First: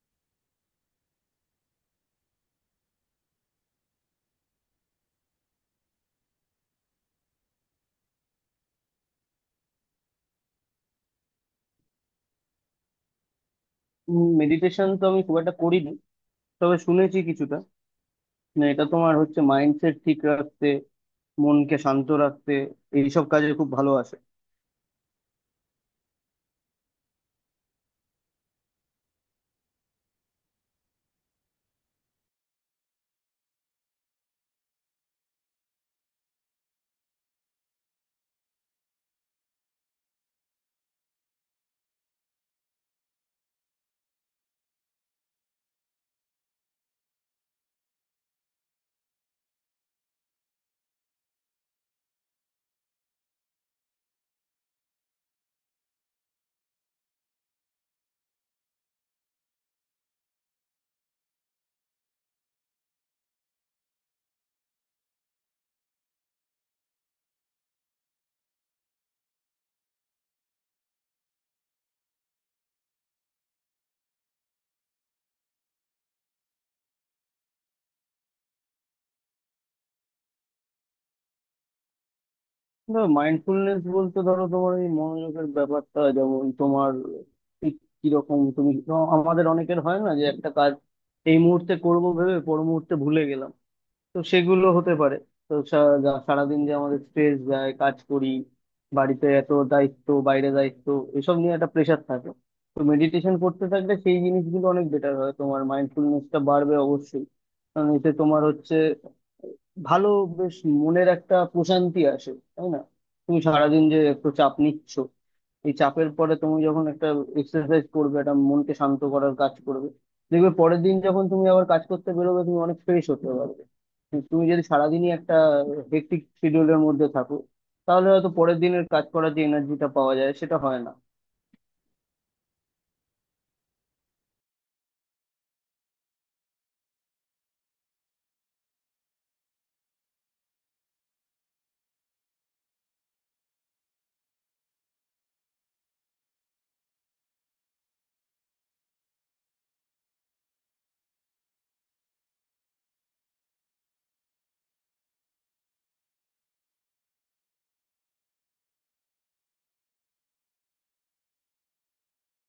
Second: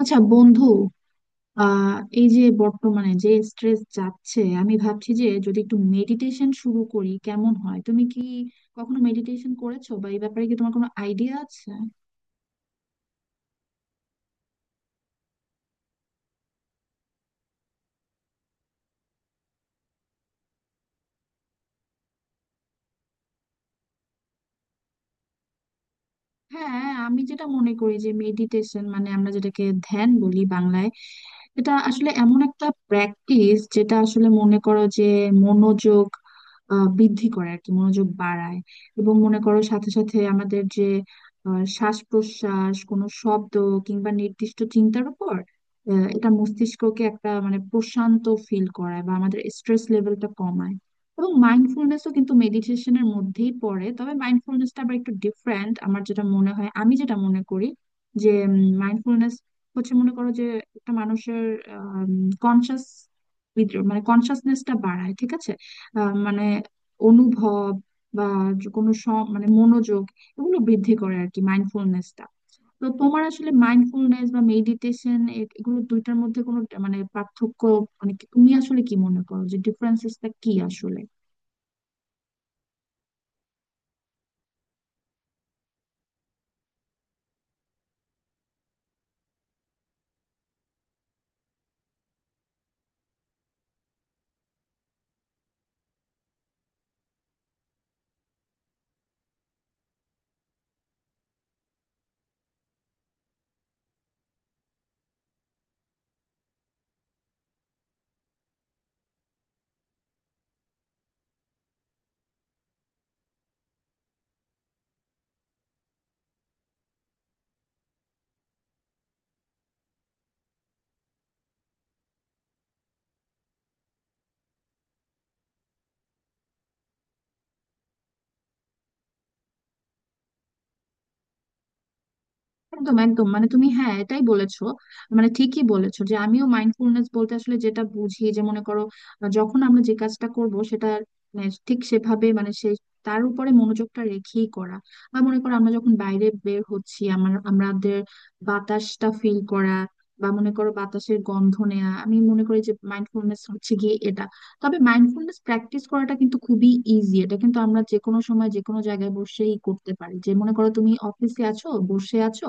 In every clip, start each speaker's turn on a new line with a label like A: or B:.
A: আচ্ছা বন্ধু। আহ এই যে বর্তমানে যে স্ট্রেস যাচ্ছে, আমি ভাবছি যে যদি একটু মেডিটেশন শুরু করি কেমন হয়। তুমি কি কখনো মেডিটেশন করেছো বা এই ব্যাপারে কি তোমার কোনো আইডিয়া আছে?
B: মেডিটেশন তো আমি খুব একটা করিনি, তবে শুনেছি কিছুটা। না, এটা তোমার হচ্ছে মাইন্ডসেট ঠিক রাখতে, মনকে শান্ত রাখতে এইসব কাজে খুব ভালো আসে।
A: হ্যাঁ, আমি যেটা মনে করি যে মেডিটেশন মানে আমরা যেটাকে ধ্যান বলি বাংলায়। এটা আসলে এমন একটা প্র্যাকটিস যেটা আসলে মনে করো যে মনোযোগ বৃদ্ধি করে আর কি, মনোযোগ বাড়ায়। এবং মনে করো সাথে সাথে আমাদের যে শ্বাস প্রশ্বাস, কোনো শব্দ কিংবা নির্দিষ্ট চিন্তার উপর এটা মস্তিষ্ককে একটা মানে প্রশান্ত ফিল করায় বা আমাদের স্ট্রেস লেভেলটা কমায়। এবং মাইন্ডফুলনেসও কিন্তু মেডিটেশনের মধ্যেই পড়ে, তবে মাইন্ডফুলনেসটা আবার একটু ডিফারেন্ট আমার যেটা মনে হয়, আমি যেটা মনে করি যে হচ্ছে মনে করো যে একটা মানুষের কনসাস মানে কনসাসনেসটা বাড়ায়, ঠিক আছে। মানে অনুভব বা যে কোনো মানে মনোযোগ, এগুলো বৃদ্ধি করে আর কি মাইন্ডফুলনেসটা। তো তোমার আসলে মাইন্ডফুলনেস বা মেডিটেশন, এগুলো দুইটার মধ্যে কোনো মানে পার্থক্য, মানে তুমি আসলে কি মনে করো যে ডিফারেন্সেসটা কি আসলে?
B: মাইন্ডফুলনেস বলতে ধরো তোমার এই মনোযোগের ব্যাপারটা, যেমন তোমার ঠিক কিরকম তুমি আমাদের অনেকের হয় না যে একটা কাজ এই মুহূর্তে করব ভেবে পর মুহূর্তে ভুলে গেলাম। তো সেগুলো হতে পারে। তো সা- সারাদিন যে আমাদের স্ট্রেস যায়, কাজ করি, বাড়িতে এত দায়িত্ব, বাইরে দায়িত্ব, এসব নিয়ে একটা প্রেশার থাকে। তো মেডিটেশন করতে থাকলে সেই জিনিসগুলো অনেক বেটার হয়, তোমার মাইন্ডফুলনেসটা বাড়বে অবশ্যই। কারণ এতে তোমার হচ্ছে ভালো, বেশ মনের একটা প্রশান্তি আসে, তাই না? তুমি সারাদিন যে এত চাপ নিচ্ছ, এই চাপের পরে তুমি যখন একটা এক্সারসাইজ করবে, একটা মনকে শান্ত করার কাজ করবে, দেখবে পরের দিন যখন তুমি আবার কাজ করতে বেরোবে তুমি অনেক ফ্রেশ হতে পারবে। কিন্তু তুমি যদি সারাদিনই একটা হেক্টিক শিডিউলের মধ্যে থাকো, তাহলে হয়তো পরের দিনের কাজ করার যে এনার্জিটা পাওয়া যায় সেটা হয় না।
A: একদম একদম, মানে তুমি হ্যাঁ এটাই বলেছো, মানে ঠিকই বলেছো যে আমিও মাইন্ডফুলনেস বলতে আসলে যেটা বুঝি যে মনে করো যখন আমরা যে কাজটা করব সেটা মানে ঠিক সেভাবে মানে সেই তার উপরে মনোযোগটা রেখেই করা, বা মনে করো আমরা যখন বাইরে বের হচ্ছি আমার আমাদের বাতাসটা ফিল করা, বা মনে করো বাতাসের গন্ধ নেওয়া, আমি মনে করি যে মাইন্ডফুলনেস হচ্ছে গিয়ে এটা। তবে মাইন্ডফুলনেস প্র্যাকটিস করাটা কিন্তু খুবই ইজি, এটা কিন্তু আমরা যে কোনো সময় যে কোনো জায়গায় বসেই করতে পারি। যে মনে করো তুমি অফিসে আছো, বসে আছো,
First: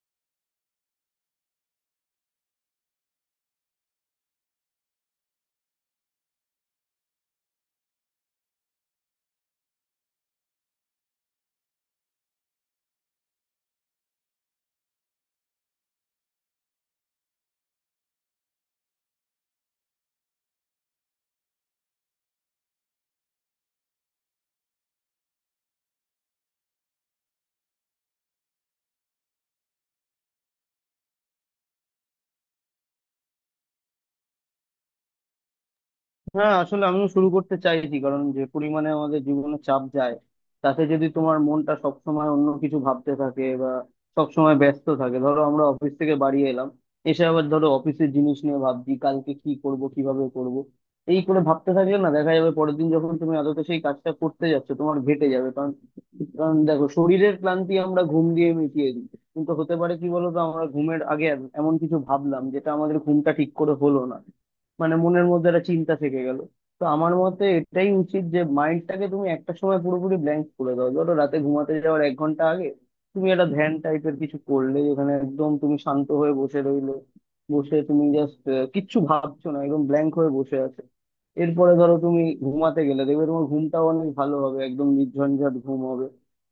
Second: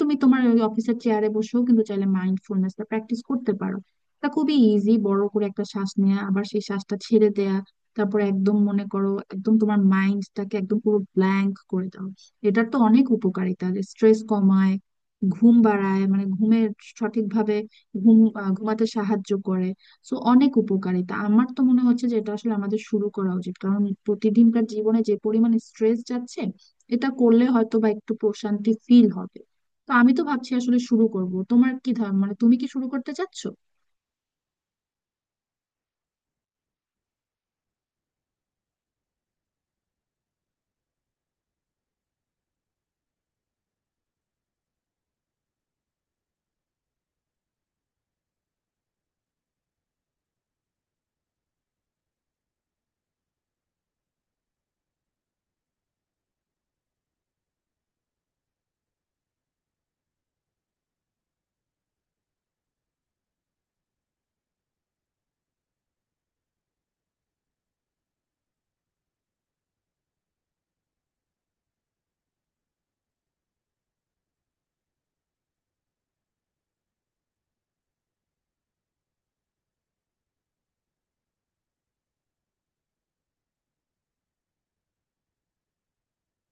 A: তুমি তোমার ওই অফিসের চেয়ারে বসেও কিন্তু চাইলে মাইন্ডফুলনেসটা প্র্যাকটিস করতে পারো। তা খুবই ইজি, বড় করে একটা শ্বাস নেওয়া, আবার সেই শ্বাসটা ছেড়ে দেয়া, তারপরে একদম মনে করো একদম তোমার মাইন্ডটাকে একদম পুরো ব্ল্যাঙ্ক করে দাও। এটার তো অনেক উপকারিতা, স্ট্রেস কমায়, ঘুম বাড়ায়, মানে ঘুমের সঠিকভাবে ঘুম ঘুমাতে সাহায্য করে। সো অনেক উপকারিতা, আমার তো মনে হচ্ছে যে এটা আসলে আমাদের শুরু করা উচিত, কারণ প্রতিদিনকার জীবনে যে পরিমাণ স্ট্রেস যাচ্ছে এটা করলে হয়তো বা একটু প্রশান্তি ফিল হবে। তো আমি তো ভাবছি আসলে শুরু করব, তোমার কি ধারণা, মানে তুমি কি শুরু করতে চাচ্ছ?
B: হ্যাঁ, আসলে আমিও শুরু করতে চাইছি, কারণ যে পরিমাণে আমাদের জীবনে চাপ যায়, তাতে যদি তোমার মনটা সব সময় অন্য কিছু ভাবতে থাকে বা সব সময় ব্যস্ত থাকে, ধরো আমরা অফিস থেকে বাড়ি এলাম, এসে আবার ধরো অফিসের জিনিস নিয়ে ভাবছি কালকে কি করব, কিভাবে করব, এই করে ভাবতে থাকলে না দেখা যাবে পরের দিন যখন তুমি আদতে সেই কাজটা করতে যাচ্ছ তোমার ঘেটে যাবে। কারণ কারণ দেখো, শরীরের ক্লান্তি আমরা ঘুম দিয়ে মিটিয়ে দিই, কিন্তু হতে পারে কি বলতো আমরা ঘুমের আগে এমন কিছু ভাবলাম যেটা আমাদের ঘুমটা ঠিক করে হলো না, মানে মনের মধ্যে একটা চিন্তা থেকে গেল। তো আমার মতে এটাই উচিত যে মাইন্ডটাকে তুমি একটা সময় পুরোপুরি ব্ল্যাঙ্ক করে দাও। ধরো রাতে ঘুমাতে যাওয়ার এক ঘন্টা আগে তুমি একটা ধ্যান টাইপের কিছু করলে, যেখানে একদম তুমি শান্ত হয়ে বসে রইলে, বসে তুমি জাস্ট কিচ্ছু ভাবছো না, একদম ব্ল্যাঙ্ক হয়ে বসে আছো। এরপরে ধরো তুমি ঘুমাতে গেলে দেখবে তোমার ঘুমটাও অনেক ভালো হবে, একদম নির্ঝঞ্ঝাট ঘুম হবে,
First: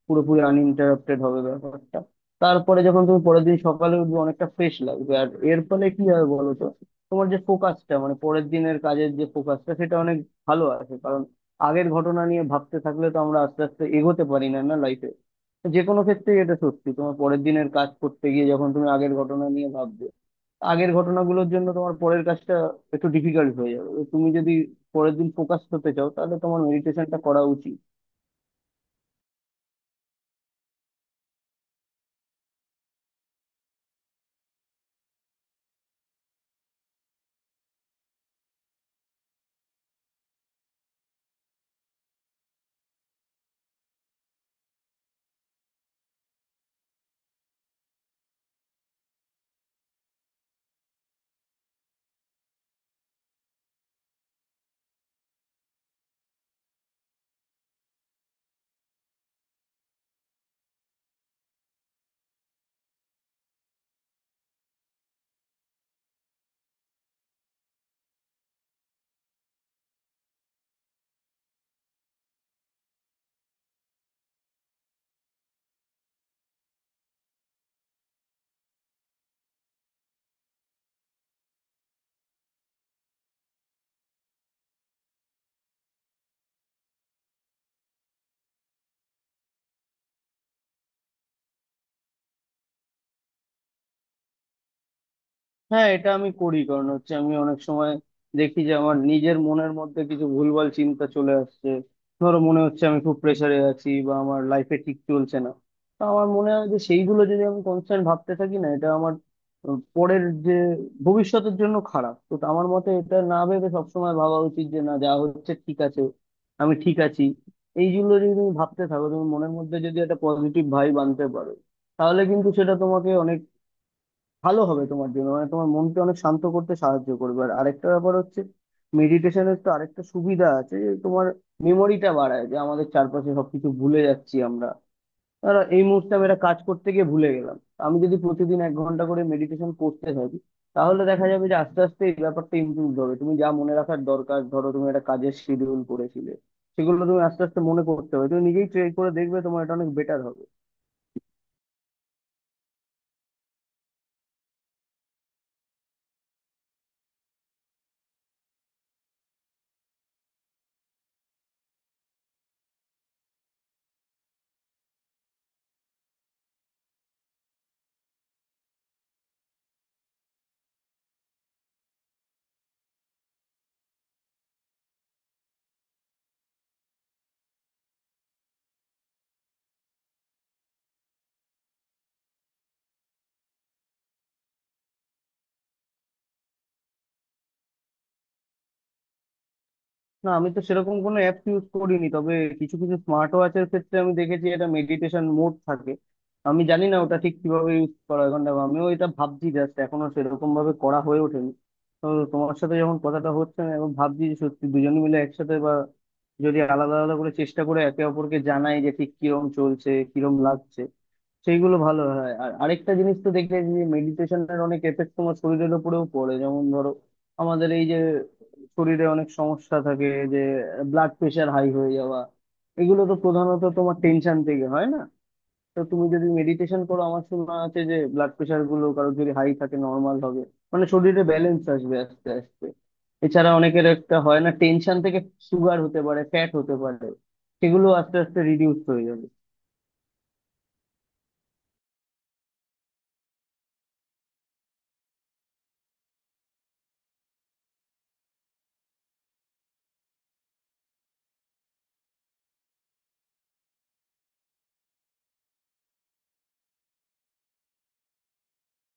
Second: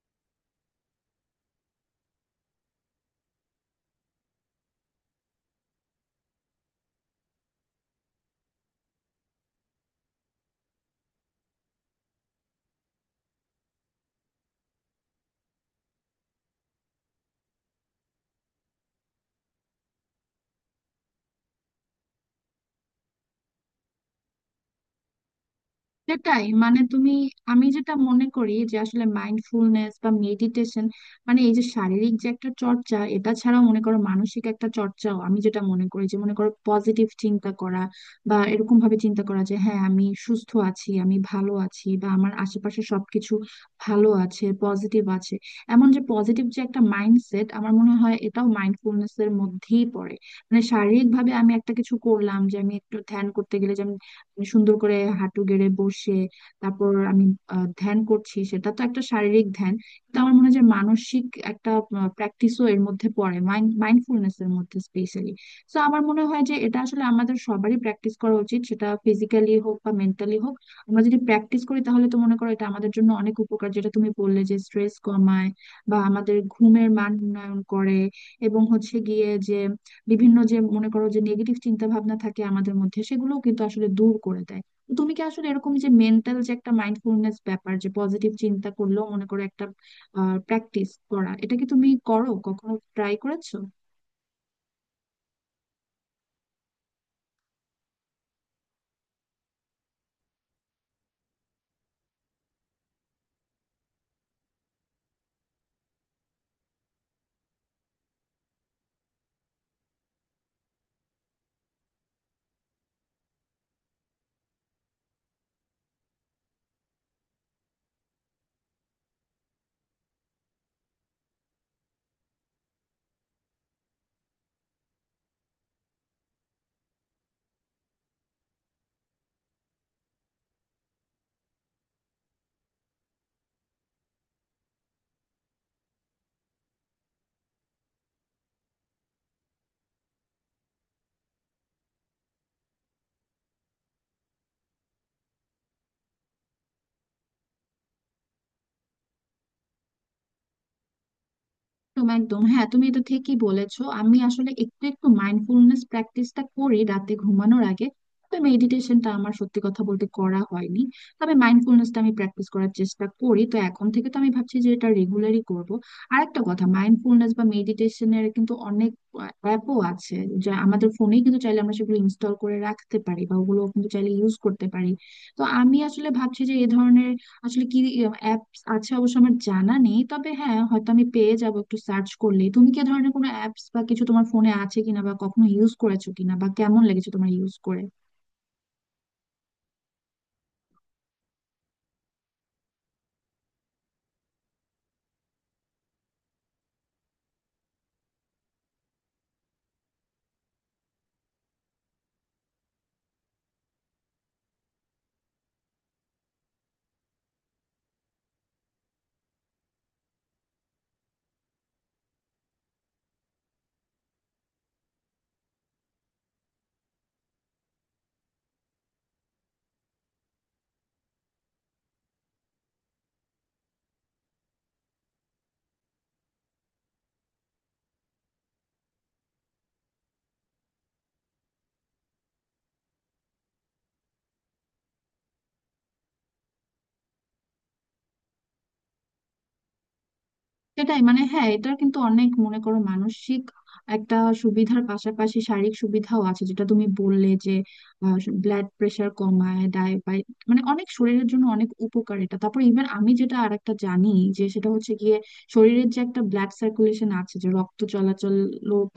B: পুরোপুরি আনইন্টারাপ্টেড হবে ব্যাপারটা। তারপরে যখন তুমি পরের দিন সকালে উঠবে অনেকটা ফ্রেশ লাগবে, আর এর ফলে কি হবে বলো তো, তোমার যে ফোকাসটা, মানে পরের দিনের কাজের যে ফোকাসটা সেটা অনেক ভালো আছে। কারণ আগের ঘটনা নিয়ে ভাবতে থাকলে তো আমরা আস্তে আস্তে এগোতে পারি না না লাইফে, যে কোনো ক্ষেত্রেই এটা সত্যি। তোমার পরের দিনের কাজ করতে গিয়ে যখন তুমি আগের ঘটনা নিয়ে ভাববে, আগের ঘটনাগুলোর জন্য তোমার পরের কাজটা একটু ডিফিকাল্ট হয়ে যাবে। তো তুমি যদি পরের দিন ফোকাস হতে চাও, তাহলে
A: সেটাই,
B: তোমার
A: মানে তুমি
B: মেডিটেশনটা করা
A: আমি
B: উচিত।
A: যেটা মনে করি যে আসলে মাইন্ডফুলনেস বা মেডিটেশন মানে এই যে শারীরিক যে একটা চর্চা এটা ছাড়াও মনে করো মানসিক একটা চর্চাও, আমি যেটা মনে করি যে মনে করো পজিটিভ চিন্তা করা, বা এরকম ভাবে চিন্তা করা যে হ্যাঁ আমি সুস্থ আছি, আমি ভালো আছি বা আমার আশেপাশে সবকিছু ভালো আছে পজিটিভ আছে, এমন যে পজিটিভ যে একটা মাইন্ডসেট, আমার মনে হয় এটাও মাইন্ডফুলনেস এর মধ্যেই পড়ে। মানে শারীরিক ভাবে আমি একটা কিছু করলাম যে আমি একটু ধ্যান করতে গেলে যে আমি সুন্দর করে হাঁটু গেড়ে বসে তারপর আমি ধ্যান করছি, সেটা তো একটা শারীরিক ধ্যান, কিন্তু আমার মনে হয় যে মানসিক একটা প্র্যাকটিসও এর মধ্যে পড়ে মাইন্ডফুলনেস এর মধ্যে স্পেশালি। তো আমার মনে হয় যে এটা আসলে আমাদের সবারই প্র্যাকটিস করা উচিত, সেটা ফিজিক্যালি হোক বা মেন্টালি হোক। আমরা যদি প্র্যাকটিস করি তাহলে তো মনে করো এটা আমাদের জন্য অনেক উপকার, যেটা তুমি বললে যে স্ট্রেস কমায় বা আমাদের ঘুমের মান উন্নয়ন করে, এবং হচ্ছে গিয়ে যে বিভিন্ন যে মনে করো যে নেগেটিভ চিন্তা ভাবনা থাকে আমাদের মধ্যে সেগুলোও কিন্তু আসলে দূর করে দেয়। তো তুমি কি আসলে এরকম যে মেন্টাল যে একটা মাইন্ডফুলনেস ব্যাপার যে পজিটিভ চিন্তা করলেও মনে করো একটা প্র্যাকটিস করা, এটা কি তুমি করো, কখনো ট্রাই করেছো?
B: হ্যাঁ, এটা আমি করি, কারণ হচ্ছে আমি অনেক সময় দেখি যে আমার নিজের মনের মধ্যে কিছু ভুলভাল চিন্তা চলে আসছে, ধরো মনে হচ্ছে আমি খুব প্রেসারে আছি বা আমার লাইফে ঠিক চলছে না। তো আমার মনে হয় যে সেইগুলো যদি আমি কনস্ট্যান্ট ভাবতে থাকি না, এটা আমার পরের যে ভবিষ্যতের জন্য খারাপ। তো আমার মতে এটা না ভেবে সবসময় ভাবা উচিত যে না, যা হচ্ছে ঠিক আছে, আমি ঠিক আছি। এইগুলো যদি তুমি ভাবতে থাকো, তুমি মনের মধ্যে যদি একটা পজিটিভ ভাইব আনতে পারো, তাহলে কিন্তু সেটা তোমাকে অনেক ভালো হবে তোমার জন্য, মানে তোমার মনকে অনেক শান্ত করতে সাহায্য করবে। আর আরেকটা ব্যাপার হচ্ছে, মেডিটেশনের তো আরেকটা সুবিধা আছে যে তোমার মেমোরিটা বাড়ায়, যে আমাদের চারপাশে সবকিছু ভুলে যাচ্ছি আমরা, আর এই মুহূর্তে আমি একটা কাজ করতে গিয়ে ভুলে গেলাম। আমি যদি প্রতিদিন এক ঘন্টা করে মেডিটেশন করতে থাকি, তাহলে দেখা যাবে যে আস্তে আস্তে এই ব্যাপারটা ইমপ্রুভ হবে। তুমি যা মনে রাখার দরকার, ধরো তুমি একটা কাজের শিডিউল করেছিলে, সেগুলো তুমি আস্তে আস্তে মনে করতে হবে। তুমি নিজেই ট্রাই করে দেখবে তোমার এটা অনেক বেটার হবে।
A: একদম একদম, হ্যাঁ তুমি এটা ঠিকই বলেছো। আমি আসলে একটু একটু মাইন্ডফুলনেস প্র্যাকটিসটা করি রাতে ঘুমানোর আগে, তো মেডিটেশনটা আমার সত্যি কথা বলতে করা হয়নি, তবে মাইন্ডফুলনেসটা আমি প্র্যাকটিস করার চেষ্টা করি। তো এখন থেকে তো আমি ভাবছি যে এটা রেগুলারই করব। আর একটা কথা, মাইন্ডফুলনেস বা মেডিটেশনের কিন্তু অনেক অ্যাপও আছে যা আমাদের ফোনেই, কিন্তু চাইলে আমরা সেগুলো ইনস্টল করে রাখতে পারি বা ওগুলো কিন্তু চাইলে ইউজ করতে পারি। তো আমি আসলে ভাবছি যে এ ধরনের আসলে কি, আচ্ছা অবশ্য আমার জানা নেই তবে হ্যাঁ হয়তো আমি পেয়ে যাব একটু সার্চ করলে। তুমি কি এ ধরনের কোনো অ্যাপস বা কিছু তোমার ফোনে আছে কিনা, বা কখনো ইউজ করেছো কিনা, বা কেমন লেগেছে তোমার ইউজ করে?
B: না, আমি তো সেরকম কোনো অ্যাপ ইউজ করিনি, তবে কিছু কিছু স্মার্ট ওয়াচের ক্ষেত্রে আমি দেখেছি এটা মেডিটেশন মোড থাকে। আমি জানি না ওটা ঠিক কিভাবে ইউজ করা হয়, কারণ দেখো, আমিও এটা ভাবছি, জাস্ট এখনো সেরকম ভাবে করা হয়ে ওঠেনি। তো তোমার সাথে যখন কথাটা হচ্ছে আমি এখন ভাবছি যে সত্যি দুজনে মিলে একসাথে, বা যদি আলাদা আলাদা করে চেষ্টা করে একে অপরকে জানাই যে ঠিক কিরম চলছে, কিরম লাগছে, সেইগুলো ভালো হয়। আর আরেকটা জিনিস তো দেখলে, যে মেডিটেশনের অনেক এফেক্ট তোমার শরীরের উপরেও পড়ে। যেমন ধরো আমাদের এই যে শরীরে অনেক সমস্যা থাকে, যে ব্লাড প্রেশার হাই হয়ে যাওয়া, এগুলো তো প্রধানত তোমার টেনশন থেকে হয় না? তো তুমি যদি মেডিটেশন করো, আমার শোনা আছে যে ব্লাড প্রেশার গুলো কারো যদি হাই থাকে নর্মাল হবে, মানে শরীরে ব্যালেন্স আসবে আস্তে আস্তে। এছাড়া অনেকের একটা হয় না, টেনশন থেকে সুগার হতে পারে, ফ্যাট হতে পারে, সেগুলো আস্তে আস্তে রিডিউস হয়ে যাবে।
A: সেটাই, মানে হ্যাঁ এটার কিন্তু অনেক মনে করো মানসিক একটা সুবিধার পাশাপাশি শারীরিক সুবিধাও আছে, যেটা তুমি বললে যে ব্লাড প্রেশার কমায়, ডায়াবেটিস, মানে অনেক শরীরের জন্য অনেক উপকার এটা। তারপর ইভেন আমি যেটা আরেকটা জানি যে সেটা হচ্ছে গিয়ে শরীরের যে একটা ব্লাড সার্কুলেশন আছে যে রক্ত চলাচল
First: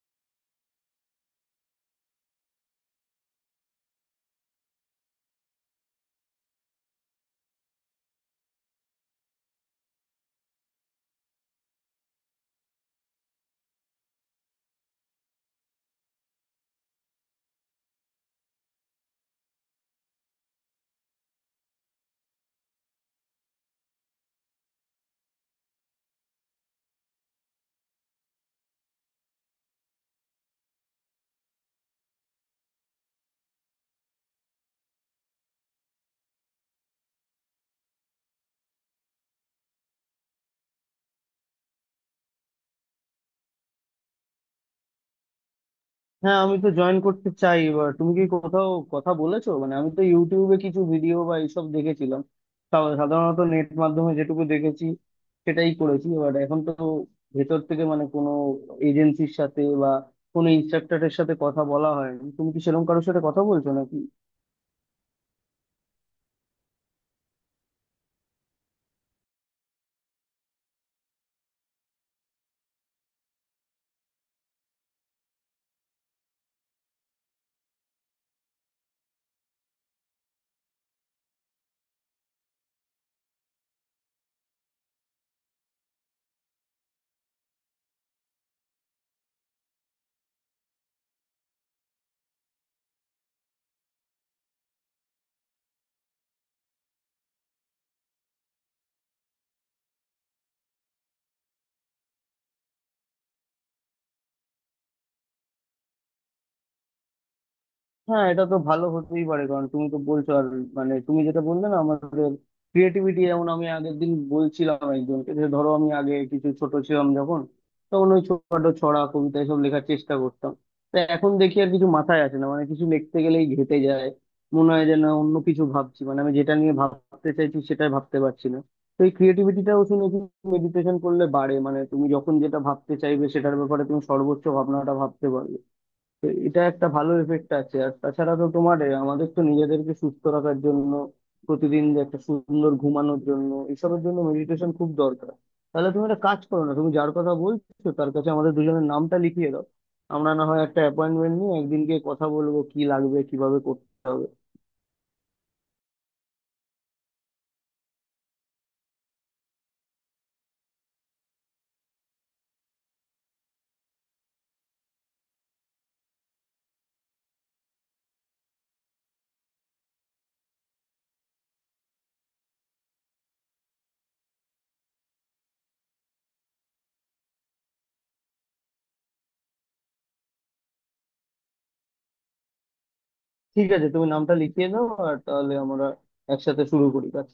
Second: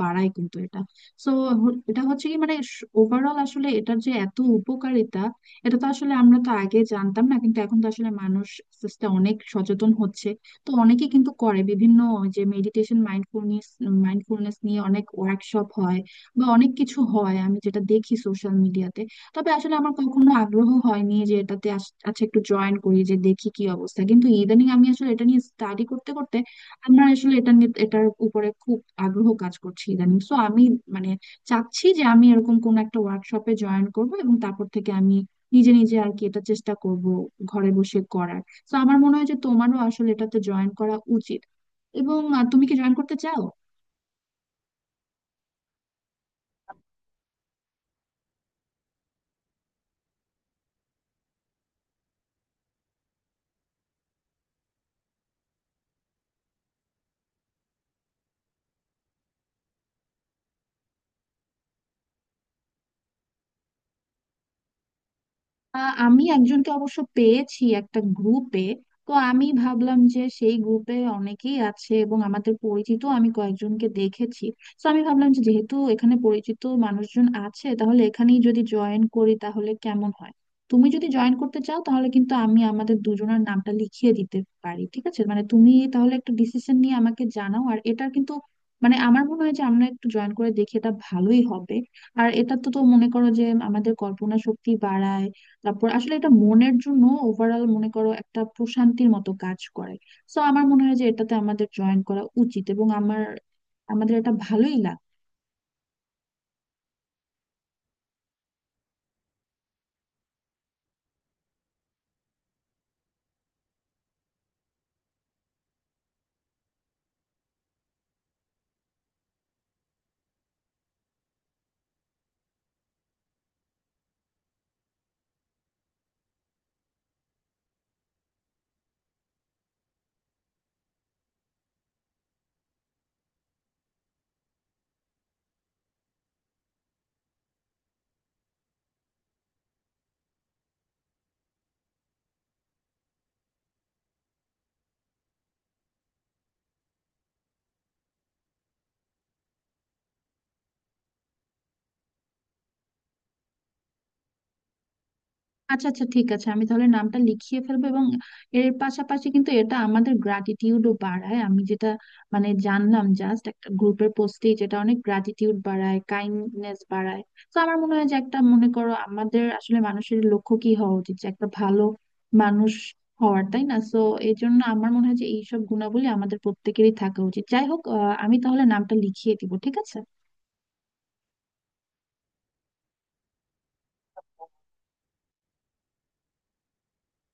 A: বাড়ায় কিন্তু এটা। সো এটা হচ্ছে কি মানে ওভারঅল আসলে এটার যে এত উপকারিতা, এটা তো আসলে আমরা তো আগে জানতাম না, কিন্তু এখন তো আসলে মানুষ আস্তে আস্তে অনেক সচেতন হচ্ছে। তো অনেকে কিন্তু করে, বিভিন্ন যে মেডিটেশন মাইন্ডফুলনেস মাইন্ডফুলনেস নিয়ে অনেক ওয়ার্কশপ হয় বা অনেক কিছু হয়, আমি যেটা দেখি সোশ্যাল মিডিয়াতে। তবে আসলে আমার কখনো আগ্রহ হয়নি যে এটাতে আচ্ছা একটু জয়েন করি যে দেখি কি অবস্থা, কিন্তু ইদানিং আমি আসলে এটা নিয়ে স্টাডি করতে করতে আমার আসলে এটা নিয়ে এটার উপরে খুব আগ্রহ কাজ করছে ইদানিং। সো আমি মানে চাচ্ছি যে আমি এরকম কোন একটা ওয়ার্কশপে জয়েন করব, এবং তারপর থেকে আমি নিজে নিজে আর কি এটা চেষ্টা করব ঘরে বসে করার। তো আমার মনে হয় যে তোমারও আসলে এটাতে জয়েন করা উচিত, এবং তুমি কি জয়েন করতে চাও?
B: হ্যাঁ, আমি তো জয়েন করতে চাই। এবার তুমি কি কোথাও কথা বলেছো? মানে আমি তো ইউটিউবে কিছু ভিডিও বা এইসব দেখেছিলাম, তাও সাধারণত নেট মাধ্যমে যেটুকু দেখেছি সেটাই করেছি। এবার এখন তো ভেতর থেকে মানে কোনো এজেন্সির সাথে বা কোনো ইনস্ট্রাক্টরের সাথে কথা বলা হয়নি, তুমি কি সেরকম কারোর সাথে কথা বলছো নাকি?
A: আমি একজনকে অবশ্য পেয়েছি একটা গ্রুপে, তো আমি ভাবলাম যে সেই গ্রুপে অনেকেই আছে এবং আমাদের পরিচিত আমি কয়েকজনকে দেখেছি। তো আমি ভাবলাম যে যেহেতু এখানে পরিচিত মানুষজন আছে, তাহলে এখানেই যদি জয়েন করি তাহলে কেমন হয়। তুমি যদি জয়েন করতে চাও তাহলে কিন্তু আমি আমাদের দুজনের নামটা লিখিয়ে দিতে পারি, ঠিক আছে। মানে তুমি তাহলে একটা ডিসিশন নিয়ে আমাকে জানাও। আর এটা কিন্তু মানে আমার মনে হয় যে আমরা একটু জয়েন করে দেখি, এটা ভালোই হবে। আর এটা তো তো মনে করো যে আমাদের কল্পনা শক্তি বাড়ায়, তারপর আসলে এটা মনের জন্য ওভারঅল মনে করো একটা প্রশান্তির মতো কাজ করে। সো আমার মনে হয় যে এটাতে আমাদের জয়েন করা উচিত, এবং আমার আমাদের এটা ভালোই লাগে।
B: হ্যাঁ, এটা তো ভালো হতেই পারে, কারণ তুমি তো বলছো। আর মানে তুমি যেটা বললে না, আমাদের ক্রিয়েটিভিটি, যেমন আমি আগের দিন বলছিলাম একজনকে যে ধরো আমি আগে কিছু ছোট ছিলাম যখন, তখন ওই ছোটখাটো ছড়া কবিতা এসব লেখার চেষ্টা করতাম। তো এখন দেখি আর কিছু মাথায় আসে না, মানে কিছু লিখতে গেলেই ঘেঁটে যায়। মনে হয় যে না, অন্য কিছু ভাবছি, মানে আমি যেটা নিয়ে ভাবতে চাইছি সেটাই ভাবতে পারছি না। তো এই ক্রিয়েটিভিটিটাও শুনেছি মেডিটেশন করলে বাড়ে, মানে তুমি যখন যেটা ভাবতে চাইবে সেটার ব্যাপারে তুমি সর্বোচ্চ ভাবনাটা ভাবতে পারবে। তো এটা একটা ভালো এফেক্ট আছে। আর তাছাড়া তো তোমার আমাদের তো নিজেদেরকে সুস্থ রাখার জন্য, প্রতিদিন যে একটা সুন্দর ঘুমানোর জন্য, এসবের জন্য মেডিটেশন খুব দরকার। তাহলে তুমি একটা কাজ করো না, তুমি যার কথা বলছো তার কাছে আমাদের দুজনের নামটা লিখিয়ে দাও, আমরা না হয় একটা অ্যাপয়েন্টমেন্ট নিয়ে একদিন গিয়ে কথা বলবো কি লাগবে কিভাবে করতে হবে।
A: আচ্ছা আচ্ছা, ঠিক আছে আমি তাহলে নামটা লিখিয়ে ফেলবো। এবং এর পাশাপাশি কিন্তু এটা আমাদের গ্র্যাটিটিউডও বাড়ায়, আমি যেটা মানে জানলাম জাস্ট একটা গ্রুপের পোস্টেই, যেটা অনেক গ্র্যাটিটিউড বাড়ায়, কাইন্ডনেস বাড়ায়। তো আমার মনে হয় যে একটা মনে করো আমাদের আসলে মানুষের লক্ষ্য কি হওয়া উচিত, যে একটা ভালো মানুষ হওয়ার, তাই না। তো এই জন্য আমার মনে হয় যে এইসব গুণাবলী আমাদের প্রত্যেকেরই থাকা উচিত। যাই হোক আমি তাহলে নামটা লিখিয়ে দিব, ঠিক আছে।
B: ঠিক আছে, তুমি নামটা লিখিয়ে দাও আর তাহলে আমরা একসাথে শুরু করি কাজ।